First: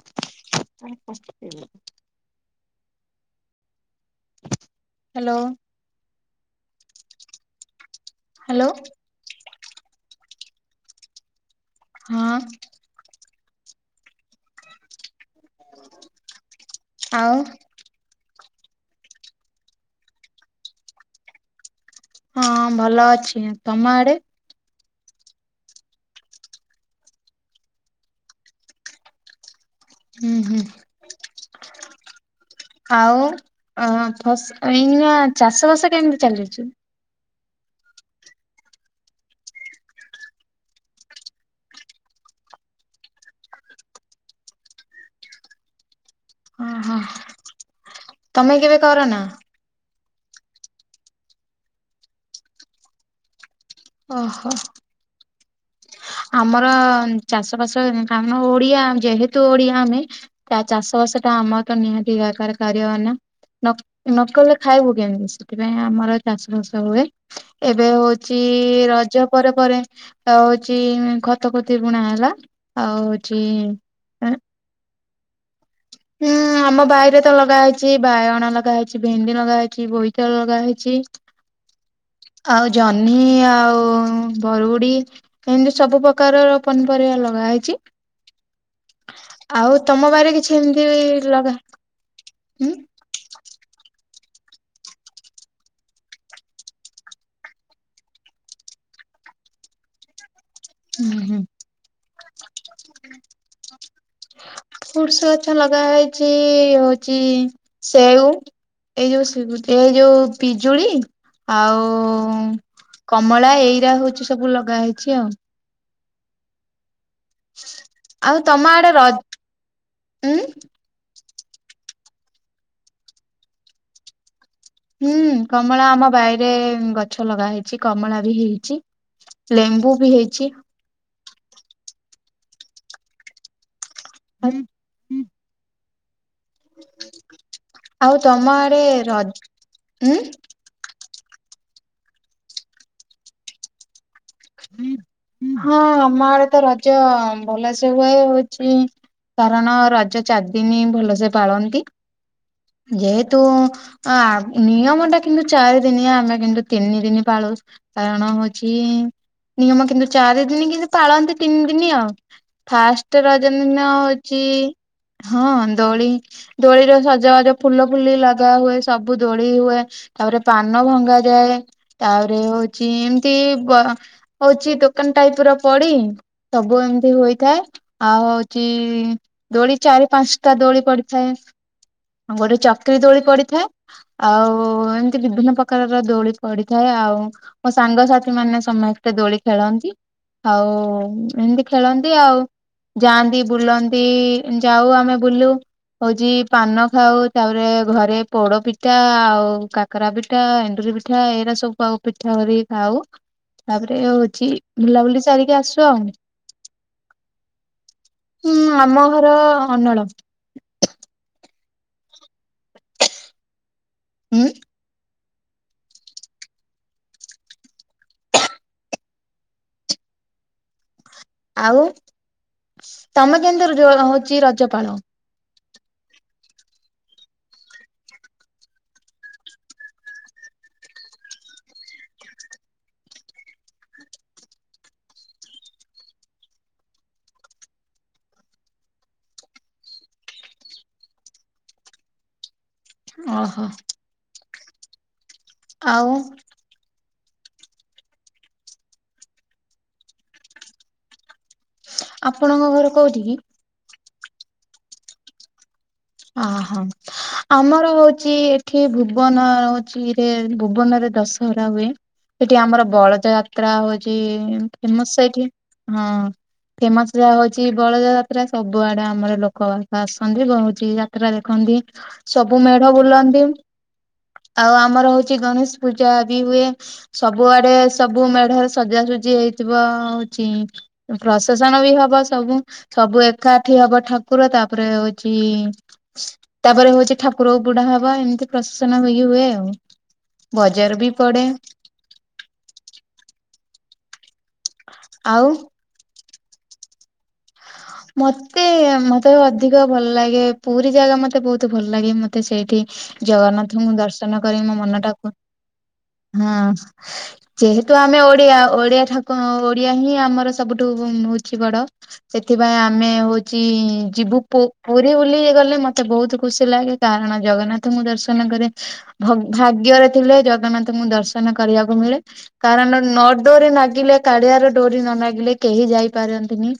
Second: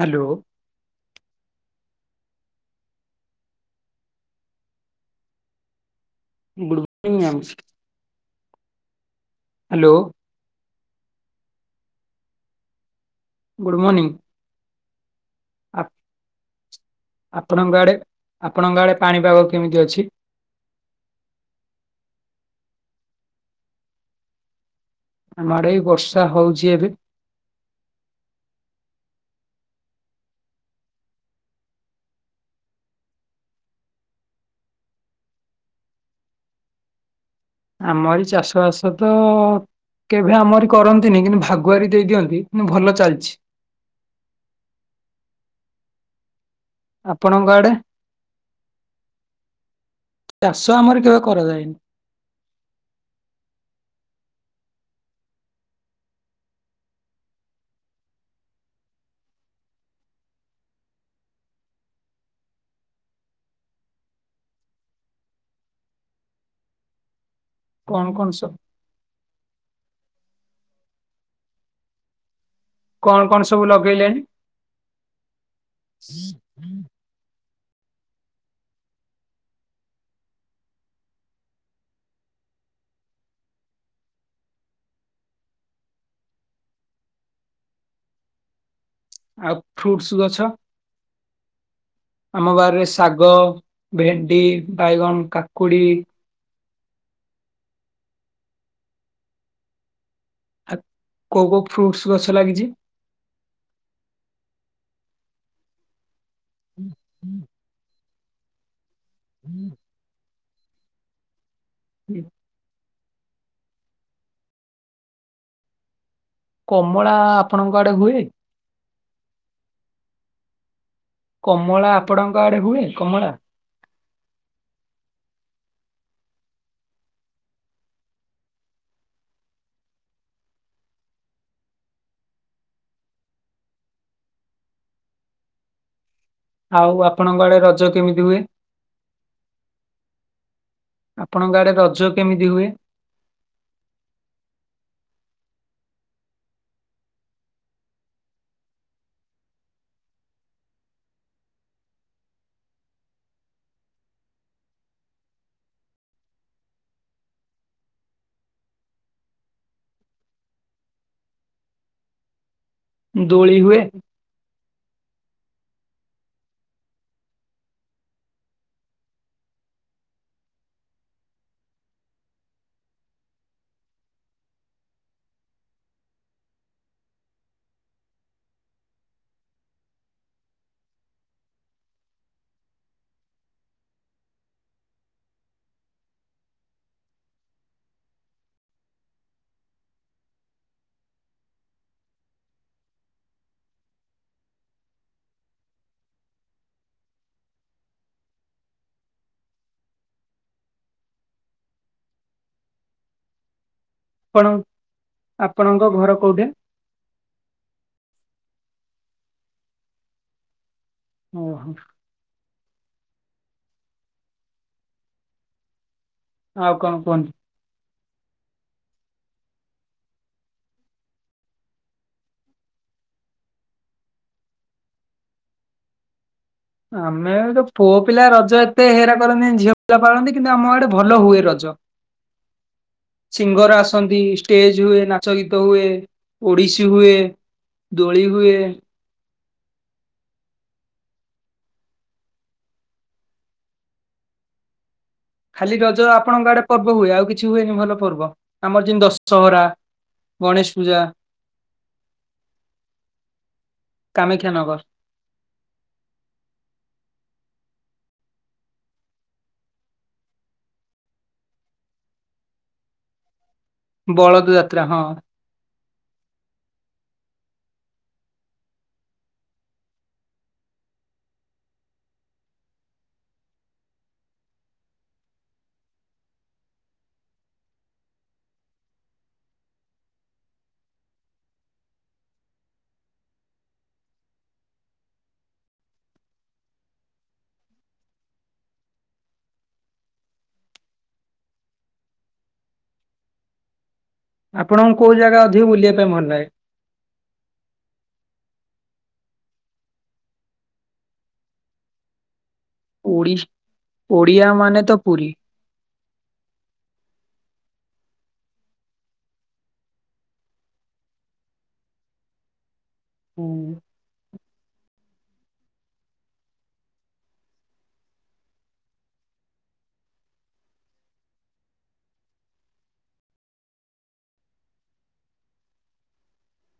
Hello ତାକୁ କଷ୍ଟ ଦେଇଦେଉଛୁ ହ୍ୟାଲୋ ଗୁଡ଼୍ ମର୍ନିଂ ଆଉଛି ହ୍ୟାଲୋ ହ୍ୟାଲୋ ହଁ ଗୁଡ଼୍ ମନିଙ୍ଗି ଆ ଆଉ ଆପଣଙ୍କ ଆଡ଼େ ଆପଣଙ୍କ ଆଡ଼େ ପାଣିପାଗ କେମିତି ଅଛି ହଁ ଭଲ ଅଛି ତମ ଆଡ଼େ ଆମ ଆଡ଼େ ବର୍ଷା ହେଉଛି ଏବେ ହୁଁ ହୁଁ ଆଉ ଏଇ ଚାଷ ବାସ କେମିତି ଚାଲିଛି ଆମରି ଚାଷ ବାସ ତ କେବେ ଆମରି କରନ୍ତିନି କିନ୍ତୁ ଭାଗୁଆରୀ ଦେଇ ଦିଅନ୍ତି କିନ୍ତୁ ଭଲ ଚାଲିଛି ଓହୋ ଆପଣଙ୍କ ଆଡ଼େ ତମେ କେବେ କର ନା ଚାଷ ଆମର କେବେ କରାଯାଏନି ଓହୋ ଆମର ଚାଷ ବାସ କାରଣ ଓଡ଼ିଆ ଯେହେତୁ ଓଡ଼ିଆ ଆମେ ତା ଚାଷ ବାସ ଟା ଆମର ତ ନିହାତି ଦରକାର କରିବା ନା ନକଲେ ଖାଇବୁ କେମିତି ସେଥିପାଇଁ ଆମର ଚାଷ ବାସ ହୁଏ ଏବେ କଣ କଣ ହେଉଛି ସବୁ ରଜ ପରେ ପରେ ଆଉ ହଉଛି ଖତ ଖତି ବୁଣା ହେଲା ଆଉ କଣ ହଉଛି କଣ ସବୁ ଉଁ ହୁଁ ଆମ ବାଇରେ ତ ଲଗା ହେଇଛି ବାଇଗଣ ଲଗା ହେଇଛି ଭେଣ୍ଡି ଲଗାହେଇଛି ବୋଇତାଳୁ ଲଗା ହେଇଛି ଆଉ ଜହ୍ନି ଆଉ ବରୁଗୁଡି ଏମିତି ସବୁ ପ୍ରକାରର ପନିପରିବା ଲଗା ହେଇଛି ଆଉ ଫ୍ରୁଟସ୍ ତମ ଗଛ ବାରିରେ କିଛି ଏମତି ଲଗା ଆମ ହୁଁ ବାରିରେ ଶାଗ ଭେଣ୍ଡି ବାଇଗଣ କାକୁଡି ହୁଁ କୋଉ ହୁଁ କୋଉ ଫ୍ରୁଟସ୍ ଗଛ ଲାଗିଛି? ଫୁସୁ ଗଛ ଲଗା ହେଇଛି ହଉଚି ସେଉ ଏଇ ଯୋଉ ଏ ଯୋଉ ପିଜୁଳି ଆଉ ହୁଁ ହୁ କମଳା ଏଇରା ହଉଛି ସବୁ ଲଗା ହେଇଛି ଆଉ କମଳା ଆପଣଙ୍କ ଆଡ଼େ ହୁଏ ଆଉ ତମ ଆଡ଼େ ରଜ ଉଁ କମଳା ଆପଣଙ୍କ ଆଡେ ହୁଏ କମଳା? ହୁଁ କମଳା ଆମ ବାଇରେ ଗଛ ଲଗା ହେଇଛି କମଳା ବି ହେଇଛି ଲେମ୍ବୁ ବି ହେଇଛି ହୁଁ ଆଉ ଆପଣଙ୍କ ଆଡେ ରଜ ଆଉ କେମିତି ହୁଏ? ତମ ଆଡେ ରଜ ଉଁ ଆପଣଙ୍କ ଆଡେ ରଜ କେମିତି ହୁଏ? ହଁ ଆମ ଆଡେ ତ ରଜ ଭଲସେ ହୁଏ ହଉଛି କାରଣ ରଜ ଚାରିଦିନ ଭଲସେ ପାଳନ୍ତି ଯେହେତୁ ଆ ନିୟମ ଟା କିନ୍ତୁ ଚାରି ଦିନ ଆମେ କିନ୍ତୁ ତିନି ଦିନି ପାଳୁୁ କାରଣ ହଉଛି ନିୟମ କିନ୍ତୁ ଚାରି ଦିନ କିନ୍ତ ପାଳନ୍ତି ତିନି ଦିନ ଆଉ ଫାଷ୍ଟ ଦୋଳି ରଜନ ହୁଏ ଦିନ ହଉଛି ହଁ ଦୋଳି ଦୋଳିର ସଜବାଜ ଫୁଲ ଫୁଲି ଲଗା ହୁଏ ସବୁ ଦୋଳି ହୁଏ ତାପରେ ପାନ ଭଙ୍ଗା ଯାଏ ତାପରେ ହଉଛି ଏମିତି ବ ହଉଛି ଦୋକାନ ଟାଇପ ର ପଡି ସବୁ ଏମିତି ହୋଇଥାଏ। ଆଉ ହଉଛି ଦୋଳି ଚାରି ପାଞ୍ଚଟା ଦୋଳି ପଡିଥାଏ। ଆଉ ଗୋଟେ ଚକ୍ରି ଦୋଳି ପଡିଥାଏ। ଆଉ ଏମିତି ବିଭିନ୍ନ ପ୍ରକାରର ଦୋଳି ପଡିଥାଏ ଆଉ। ମୋ ସାଙ୍ଗସାଥି ମାନେ ସମସ୍ତେ ଦୋଳି ଖେଳନ୍ତି। ହଉ ଏମିତି ଖେଳନ୍ତି ଆଉ। ଯାଆନ୍ତି ବୁଲନ୍ତି ଯାଉ ଆମେ ବୁଲୁ ହଉଛି ପାନ ଖାଉ ତାପରେ ଘରେ ପୋଡ ପିଠା ଆଉ କାକରା ପିଠା ଏଣ୍ଡୁରି ପିଠା ଏଇରା ସବୁ ଖାଉ। ପିଠା କରିକି ଖାଉ ତାପରେ ଆପଣ ହଉଛି ବୁଲାବୁଲି ସାରିକି ଆପଣଙ୍କ ଆସୁ ଆଉ। ଘର କୋଉଠି? ହୁଁ ଆମ ଘର ଅନଳ। ଓହୋ। ହୁଁ। ଆଉ କଣ କୁହନ୍ତୁ? ଆଉ ତମେ କେମି ର ହଉଛି ରଜପାଳ? ଆମେ ତ ପୁଅ ପିଲା ରଜ ଏତେ ହେରା କରନ୍ତି ଝିଅ ପିଲା ପାଳନ୍ତି କିନ୍ତୁ ଆମ ଆଡେ ଭଲ ହୁଏ ରଜ। ସିଙ୍ଗର ଆସନ୍ତି ଷ୍ଟେଜ ହୁଏ ନାଚ ଗୀତ ହୁଏ। ଓଡିଶୀ ହୁଏ ଦୋଳି ହୁଏ। ଓହୋ। ଖାଲି ରଜ ଆଉ ଆପଣଙ୍କ ଆଡେ ପର୍ବ ହୁଏ ଆଉ କିଛି ହୁଏନି ଭଲ ପର୍ବ ଆମର ଯେମିତି ଦଶହରା। ଗଣେଶ ପୂଜା। ଆପଣଙ୍କ ଘର କୋଉଠି କି? କାମାକ୍ଷାନଗର। ହ ହଁ। ଆମର ହଉଛି ଏଠି ଭୁବନ ହଉଛିରେ ଭୁବନରେ ଦଶହରା ହୁଏ। ସେଠି ଆମର ବଳଦ ଯାତ୍ରା ହଉଛି ବଳଦ ଯାତ୍ରା ହଁ ଫେମସ ଏଠି ହଁ। ଫେମସ ଯାହା ହଉଛି ବଳ ଯାତ୍ରା ସବୁଆଡେ ଆମର ଲୋକ ବାକ ଆସନ୍ତି ବହୁ। ଯାତ୍ରା ଦେଖନ୍ତି ସବୁ ମେଢ ବୁଲନ୍ତି। ଆଉ ଆମର ହଉଛି ଗଣେଶ ପୂଜା ବି ହୁଏ। ସବୁଆଡେ ସବୁ ମେଢରେ ସଜାସଜି ହେଇଥିବ ହଉଚି। ପ୍ରଶାସନ ବି ହବ ସବୁ ସବୁ ଏକାଠି ହବ ଠାକୁର ତାପରେ ହଉଛି। ତାପରେ ହଉଛି ଠାକୁର ବୁଢା ହବା ଏମିତି ପ୍ରଶସନ ହେଇକି ହୁଏ ଆଉ। ବଜାର ବି ପଡେ। ଆପଣଙ୍କୁ କୋଉ ଜାଗା ଆଉ ଅଧିକ ବୁଲିବା ପାଇଁ ଭଲ ଲାଗେ? ମତେ ମତେ ଅଧିକ ଭଲ ଲାଗେ ପୁରୀ ଜାଗା ମତେ ବହୁତ ଭଲ ଲାଗେ ମତେ ସେଇଠି ଓଡି ଜଗନ୍ନାଥଙ୍କୁ ଦର୍ଶନ ଓଡିଆ କରି ମୋ ମାନେ ତ ମନ ପୁରୀ। ଟାକୁ ହଁ। ଯେହେତୁ ଆମେ ଓଡିଆ ଓଡିଆ ଠାକୁ ଓଡିଆ ହିଁ ଆମର ସବୁଠୁ ହଉଛି ବଡ। ସେଥିପାଇଁ ଆମେ ହୁଁ। ହଉଚି ଯିବୁ ପୁରୀ ବୁଲି ଗଲେ ମତେ ବହୁତ ଖୁସି ଲାଗେ କାରଣ ଜଗନ୍ନାଥଙ୍କୁ ଦର୍ଶନ କରେ। ଭାଗ୍ୟରେ ଥିଲେ ଜଗନ୍ନାଥଙ୍କୁ ଦର୍ଶନ କରିବାକୁ ମିଳେ। କାରଣ ନ ଡୋରି ନାଗିଲେ କାଳିଆର ଡୋରି ନ ନାଗିଲେ କେହି ଯାଇପାରନ୍ତିନି।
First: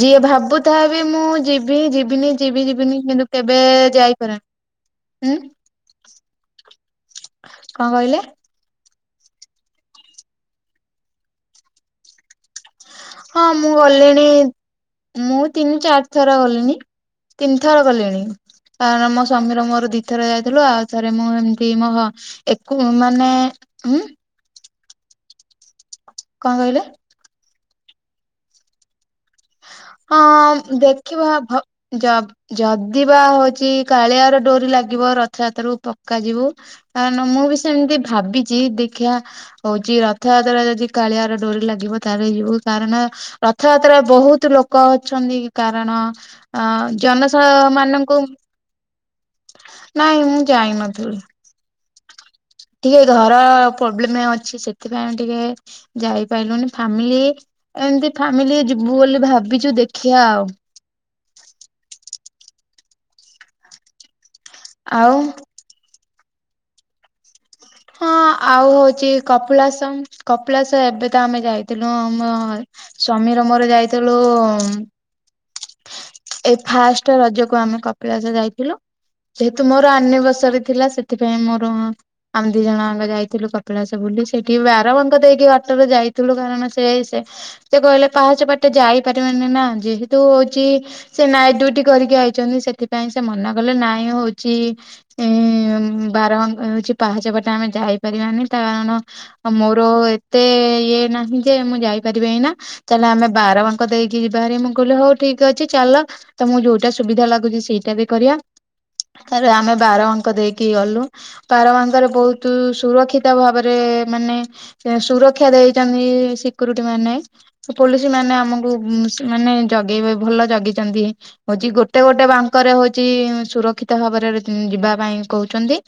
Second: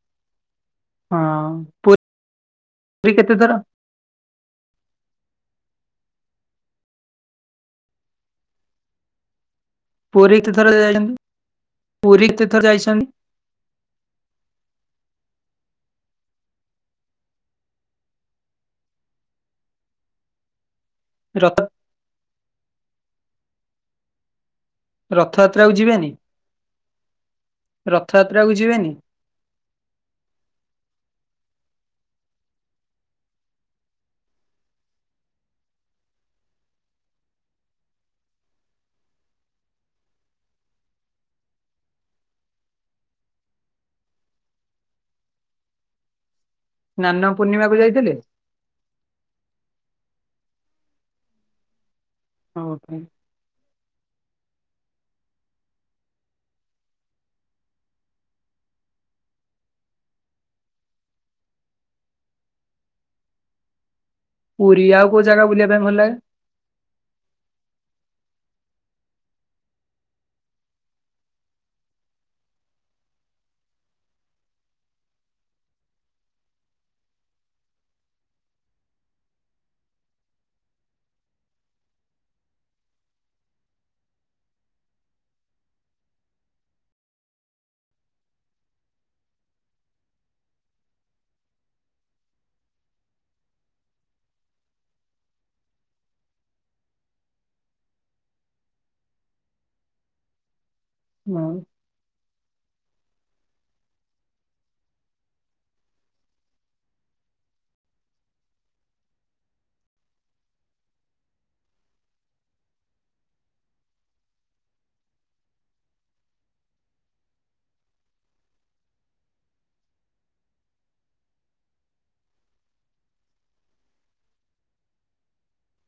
ଯିଏ ଭାବୁ ତାହା ବି ମୁଁ ହଁ ଯିବି ଯିବିନି ଯିବି ଯିବିନି ପୁରୀ କିନ୍ତୁ କେତେ ଥର କେବେ ଯାଇପାରନି। ଉଁ। କଣ କହିଲେ? ପୁରୀ କେତେଥର ଯାଇ ପୁରୀ କେତେଥର ଯାଇଛନ୍ତି? ହଁ ମୁଁ ଗଲିଣି ମୁଁ ତିନି ଚାରି ଥର ଗଲିଣି। ତିନି ଥର ଗଲେଣି କାରଣ ମୋ ସ୍ବାମୀର ମୋର ଦିଥର ଯାଇଥିଲୁ ଆଉ ଥରେ ମୁଁ ରଥ ଏମିତି ମୋ ରକୁ ମାନେ ହୁଁ? ରଥଯାତ୍ରା କୁ ଯିବେନି? କଣ କହିଲେ? ରଥଯାତ୍ରା କୁ ଯିବେନି? ହଁ ଦେଖିବା ଭ ଯ ଯଦିିବା ହଉଚି କାଳିଆର ଡୋରି ଲାଗିବ ରଥଯାତ୍ରା କୁ ପକ୍କା ଯିବୁ। ଆନ ମୁଁ ବି ସେମିତି ଭାବିଛି ଦେଖିଆ ହଉଚି ରଥଯାତ୍ରା ଯଦି କାଳିଆର ଡୋରି ଲାଗିବ ତାହେଲେ ଯିବୁ କାରଣ ରଥଯାତ୍ରା ବହୁତ୍ ତୁ ଲୋକ ଅଛନ୍ତି କାରଣ ଆଁ ସ୍ନାନ ଜନସ ପୂର୍ଣ୍ଣିମାକୁ ଯାଇଥିଲେ? ମାନଙ୍କୁ ନାଇଁ ମୁଁ ଯାଇ ନଥିଲି। ହଁ ଟିକେ ଭାଇ। ଘର ପ୍ରୋବ୍ଲେମେ ଅଛି ସେଥିପାଇଁ ଆମ ଟିକେ ଯାଇପାରିଲୁନି ଫାମିଲି ଏମିତି ଫ୍ୟାମିଲି ଯିବୁ ବୋଲି ଭାବିଚୁ ଦେଖିଆ ଆଉ। ପୁରୀ ଆଉ କୋଉ ଜାଗା ବୁଲିଆ ପାଇଁ ଭଲ ଲାଗେ? ହଁ ଆଉ ହଉଛି କପିଳାସମ କପିଳାସ ଏବେ ତ ଆମେ ଯାଇଥିଲୁ ଆମ ସ୍ଵାମୀ ର ମୋର ଯାଇଥିଲୁ ଉଁମ ଏଇ ଫାଷ୍ଟ ରଜକୁ ଆମେ କପିଳାସ ଯାଇଥିଲୁ। ଯେହେତୁ ମୋର ଅନିବସରି ଥିଲା ସେଥିପାଇଁ ମୋର ଆମେ ଦି ଜଣଆଙ୍କ ଆମେ ଯାଇଥିଲୁ କପିଳାସ ବୁଲି ସେଠି ବାରବନ୍ଧ ଦେଇକି ଅଟୋରେ ଯାଇଥିଲୁ କାରଣ ସେ ସେ ସେ କହିଲେ ପାହାଚ ବାଟେ ଯାଇପାରିବାନି ନା ଯେହେତୁ ଚି ସେ ନାଇଟ ଡୁଟି କରିକି ଆଇଛନ୍ତି ସେଥିପାଇଁ ସେ ମନା କଲେ ନାଇଁ ହଉଚି ଉଁ ବାରବାଙ୍କ ହଉଚି ପାହାଚ ପଟେ ଆମେ ଯାଇପାରିବାନି ତାଣ ଆ ମୋର ଏତେ ଇଏ ନାହିଁ ହଁ। ଯେ ମୁଁ ଯାଇପାରିବିି ଏଇନା ଚାଲ ଆମେ ବାରବାଙ୍କ ଦେଇକି ଯିବା ହେରି ମୁଁ କହିଲି ହଉ ଠିକ ଅଛି ଚାଲ ତମକୁ ଯୋଉଟା ସୁବିଧା ଲାଗୁଚି ସେଇଟା ବି କରିଆ। ତାରେ ଆମେ ବାରଅଙ୍କ ଦେଇକି ଗଲୁ। ପାରବାନ୍ଧ ରେ ବହୁତ ସୁରକ୍ଷିତ ଭାବରେ ମାନେ ସୁରକ୍ଷା ଦେଇଚନ୍ତି ସିକ୍ୟୁରିଟି ମାନେ। ସେ ପୋଲିସି ମାନେ ଆମକୁ ମାନେ ଜଗେଇବେ ଭଲ ଜଗିଚନ୍ତି। ହଉଚି ଗୋଟେ ଗୋଟେ ବାଙ୍କରେ ହଉଚି ସୁରକ୍ଷିତ ଭାବରେ ଯିବା ପାଇଁ କହୁଛନ୍ତି।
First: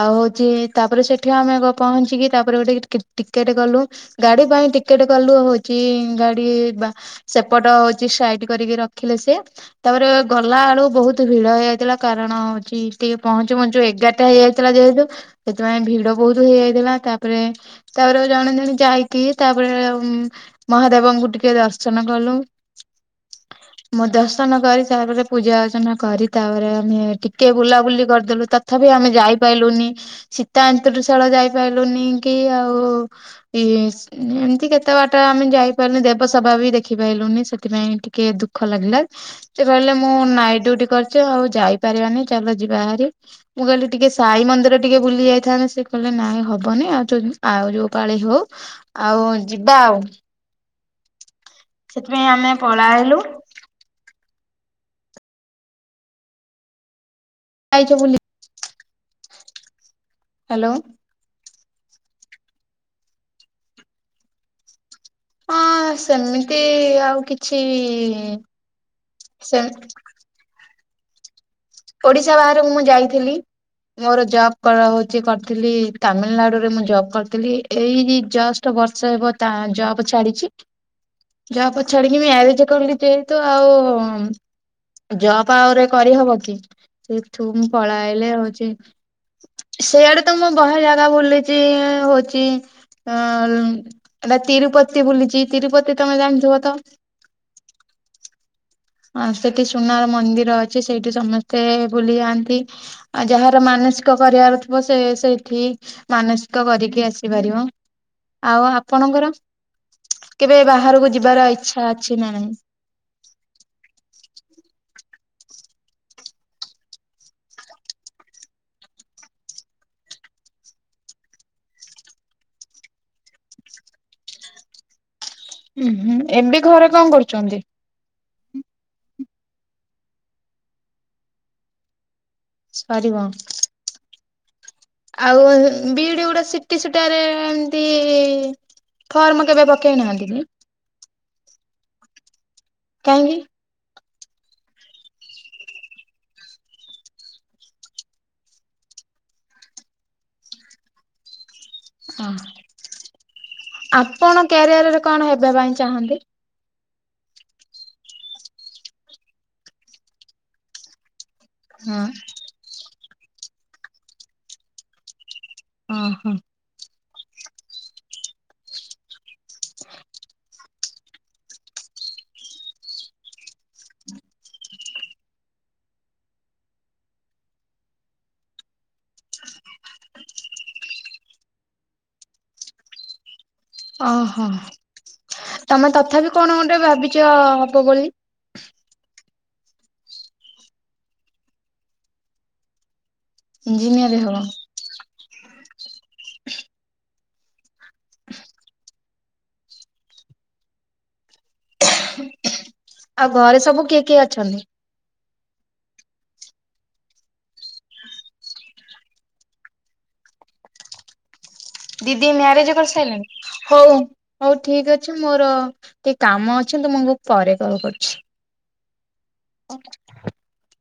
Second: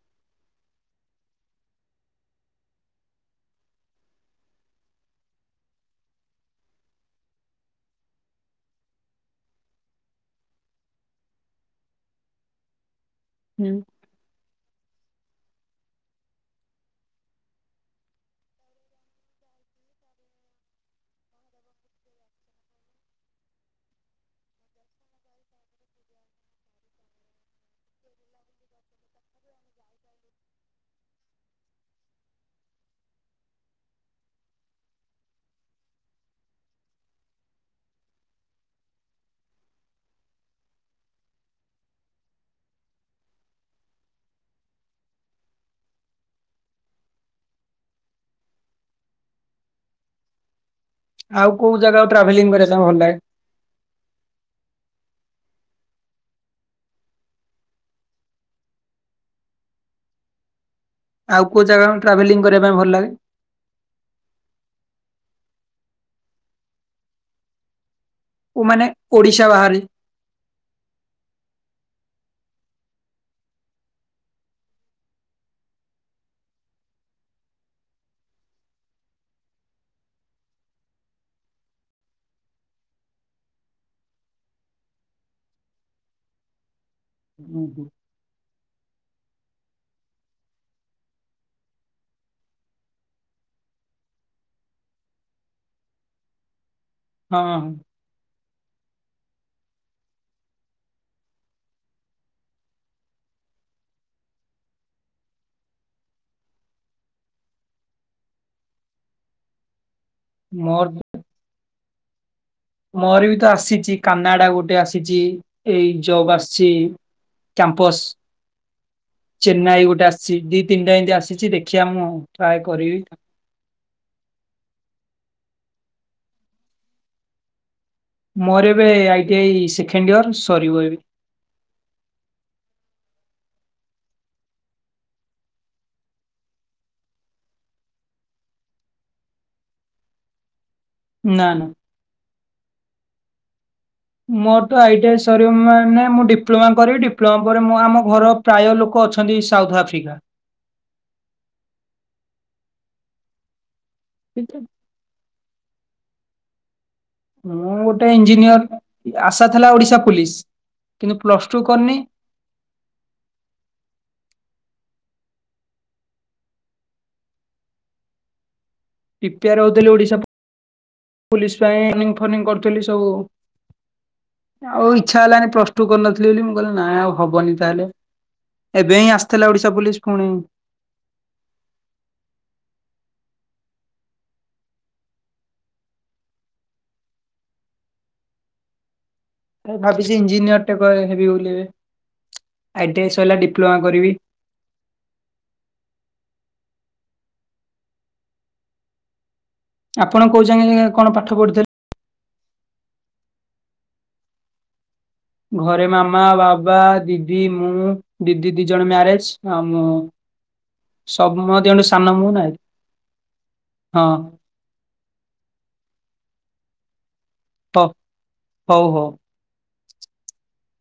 ଆଉ ହଉଚି ତାପରେ ସେଠି ଆମେ ଆଗ ପହଞ୍ଚିକି ତାପରେ ଗୋଟେ କି ଟିକେଟ କଲୁ। ଗାଡି ପାଇଁ ଟିକେଟ କଲୁ ହଉଛି ଗାଡି ବା ସେପଟ ହଉଛି ସାଇଟି କରିକି ରଖିଲେ ସେ ତାପରେ ଗଲା ଆଳୁ ବହୁତ ଭିଡ ହେଇ ଯାଇଥିଲା କାରଣ ହଉଚି ଟିକେ ପହଞ୍ଚୁ ହୁଁ ପହଞ୍ଚୁ ଏଗାରଟା ହେଇଯାଇଥିଲା ଯେହେତୁ ସେଥିପାଇଁ ଭିଡ ବହୁତ ହେଇଯାଇଥିଲା। ତାପରେ ତାପରେ ଜଣେ ଜଣେ ଯାଇକି ତାପରେ ଉଁ ମହାଦେବଙ୍କୁ ଟିକେ ଦର୍ଶନ କଲୁଁ। ମୁଁ ଦର୍ଶନ କରି ତାପରେ ପୂଜା ଅର୍ଚ୍ଚନା କରି ତାପରେ ଆମେ ଟିକେ ବୁଲା ବୁଲି କରିଦେଲୁ ତଥାପି ଆମେ ଯାଇପାରଲୁନି। ସୀତା ଏନ୍ତୁରିସାଳ ଯାଇପାରିଲୁନି କି ଆଉ ଇସ୍ ଏମିତି କେତେ ବାଟ ଆମେ ଯାଇପାରିଲୁନି ଦେବସଭା ବି ଦେଖି ପାଇଲୁନି ସେଥିପାଇଁ ଟି କେ ଦୁଃଖ ଲାଗିଲା। ସେ କହିଲେ ମୁଁ ନାଇଟ୍ ଡିଉଟି କରିଚି ଆଉ ଯାଇପାରିବାନି ଚାଲ ଯିବା ହାରି। ମୁଁ କହିଲି ଟିକେ ସାଇ ମନ୍ଦିର ଟିକେ ବୁଲି ଯାଇଥାନ୍ତେ ସେ କହିଲେ ନାଇଁ ହବନି ଆଉ ଆଉ ଯୋଉ ପାଳି ହଉ ଆଉ ଯିବା ଆଉ। ଆଉ କୋଉ ଜାଗା ସେଥିପାଇଁ ଟ୍ରାଭେଲିଂ ଆମେ କରିବା ପାଇଁ ଭଲ ପଳାଇଲୁ ଲାଗେ? ଯାଇଚ ବୁଲି ହ୍ୟାଲୋ। ଆଉ କୋଉ ଜାଗା ଟ୍ରାଭେଲିଂ କରିବା ପାଇଁ ଭଲ ଲାଗେ? ହଁ ସେମିତି ଆଉ କିଛି ଇ ଇ ଇ କୁ ମାନେ ଓଡିଶା ବାହାରେ ଓଡିଶା ବାହାରକୁ ମୁଁ ଯାଇଥିଲି। ମୋର ଜବ କର ହଉଚି କରିଥିଲି ତାମିଲନାଡୁରେ ମୁଁ ଜବ୍ କରିଥିଲି। ଏଇ ଜଷ୍ଟ [unintelligible] ବର୍ଷ ହେବ ତା ଜବ୍ ଛାଡିଚି। ଜପ ଛାଡିକି ମ୍ୟାରେଜ କଲି ଯେହେତୁ ଆଉ ଜବ୍ ଆହୁରେ କରିହବ କି ସେଠୁ ହୁଁ ମୁଁ ହୁଁ। ପଳାଇଲେ ହଉଚି ସେଇ ଆଡ଼େ ତ ମୁଁ ବହୁତ ଜାଗା ବୁଲିଚି ହଉଚି ଅ ଏ ତିରୁପତି ବୁଲିଚି। ତିରୁପତି ତମେ ଜାଣିଥିବ ତ? ହଁ। ଆ ସେଠି ସୁନାର ମନ୍ଦିର ଅଛି ସେଇଠି ସମସ୍ତେ ଭୁଲି ଯାଆନ୍ତି। ଆଉ ଯାହାର ମାନସିକ କରିବାର ଥିବ ସେ ସେଇଠି ମାନସିକ କରିକି ଆସିପାରିବ। ଆଉ ଆପଣଙ୍କର କେବେ ମୋର ବାହାରକୁ ଯିବାର ଇଚ୍ଛା ଅଛି ନାଁ ନାହିଁ? ମୋର ବି ତ ଆସିଚି କାନାଡ଼ା ଗୋଟେ ଆସିଚି ଏଇ ଜବ ଆସିଚି କ୍ୟାମ୍ପସ୍ ଚେନ୍ନାଇ ଗୋଟେ ଆସିଚି ଦି ତିନିଟା ଏମିତି ଆସିଚି ଦେଖିବା ମୁଁ ଟ୍ରାଏ କରିବି। ହୁଁ ହୁଁ ଏବେ ଘରେ କଣ କରୁଚନ୍ତି? ମୋର ଏବେ ଆଇଟି ଆଇ ସେକେଣ୍ଡ ଇୟର୍ ସରିବ ଏବେ। ସରିବ? ଆଉ ବିଇଡ଼ି ଗୁଡ଼ା ସିଟି ସୁଟାରେ ଏମିତି ଫର୍ମ କେବେ ପକେଇ ନାହାନ୍ତି କି? ନାଁ ନା। କାହିଁକି? ମୋର ତ ଆଇଟି ଆଇ ସରିବ ମାନେ ମୁଁ ଡିପ୍ଲୋମା କରିବି ଡିପ୍ଲୋମା ପରେ ମୁଁ ଆମ ଘର ପ୍ରାୟ ଲୋକ ଅଛନ୍ତି ସାଉଥ ଆଫ୍ରିକା। ଓ ଆପଣ କ୍ୟାରିୟରରେ କଣ ହେବା ପାଇଁ ଚାହାଁନ୍ତି? ମୁଁ ଗୋଟେ ଇଞ୍ଜିନିୟର ଆଶା ଥିଲା ଓଡ଼ିଶା ପୋଲିସ କିନ୍ତୁ ପ୍ଲସ ଟୁ କରିନି। ହଁ ଅଁ ହଁ। ପ୍ରିପ୍ରେୟାର ହୋଉଥିଲି ଓଡ଼ିଶା ପୋଲିସ ପାଇଁ ଟ୍ରେନିଂ ପ୍ରେନିଂ କରୁଥିଲି ସବୁ। ଆଉ ଇଚ୍ଛା ହେଲାନି ପ୍ଲସ୍ ଟୁ କରିନଥିଲି ବୋଲି ମୁଁ କହିଲି ନାଁ ଆଉ ହବନି ତାହେଲେ। ଏବେ ହିଁ ଆସିଥିଲା ଓଡ଼ିଶା ପୋଲିସ ପୁଣି। ଓ ହୋ ତମେ ତଥାପି କଣ ଗୋଟେ ଭାବିଛ ହବ ବୋଲି। ମୁଁ ଭାବିଛି ଇଞ୍ଜିନିୟର ଟେ ବ ହେବି ବୋଲି ଆଇଟି ଆଇ ସରିଲା ଡିପ୍ଲୋ ଇଞ୍ଜିନିୟର ହବ। ଆପଣ କୋଉ ଯାଏଁ କଣ ପାଠ ପଢପଡିଥଲ ଆଉ ଘରେ ସବୁ କିଏ କିଏ ଅଛନ୍ତି? ଘରେ ମାମା ବାବା ଦିଦି ମୁଁ ଦିଦି ଦି ଜଣ ମ୍ୟାରେଜ ଆଉ ମୁଁ ସମ ଦୁଇ ଜଣ ଦିଦି ମ୍ୟାରେଜ କରିସାରିଲେଣି? ହଁ ହୋଉ ଠିକ ଅଛି ମୋର ଟିକେ କାମ ଅଛି ମୁଁ ତୁମକୁ ପରେ କଲ୍ କରୁଛି। ହୋଉ ହୋଉ।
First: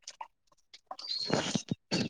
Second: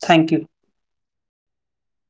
Thank you. [inaudible]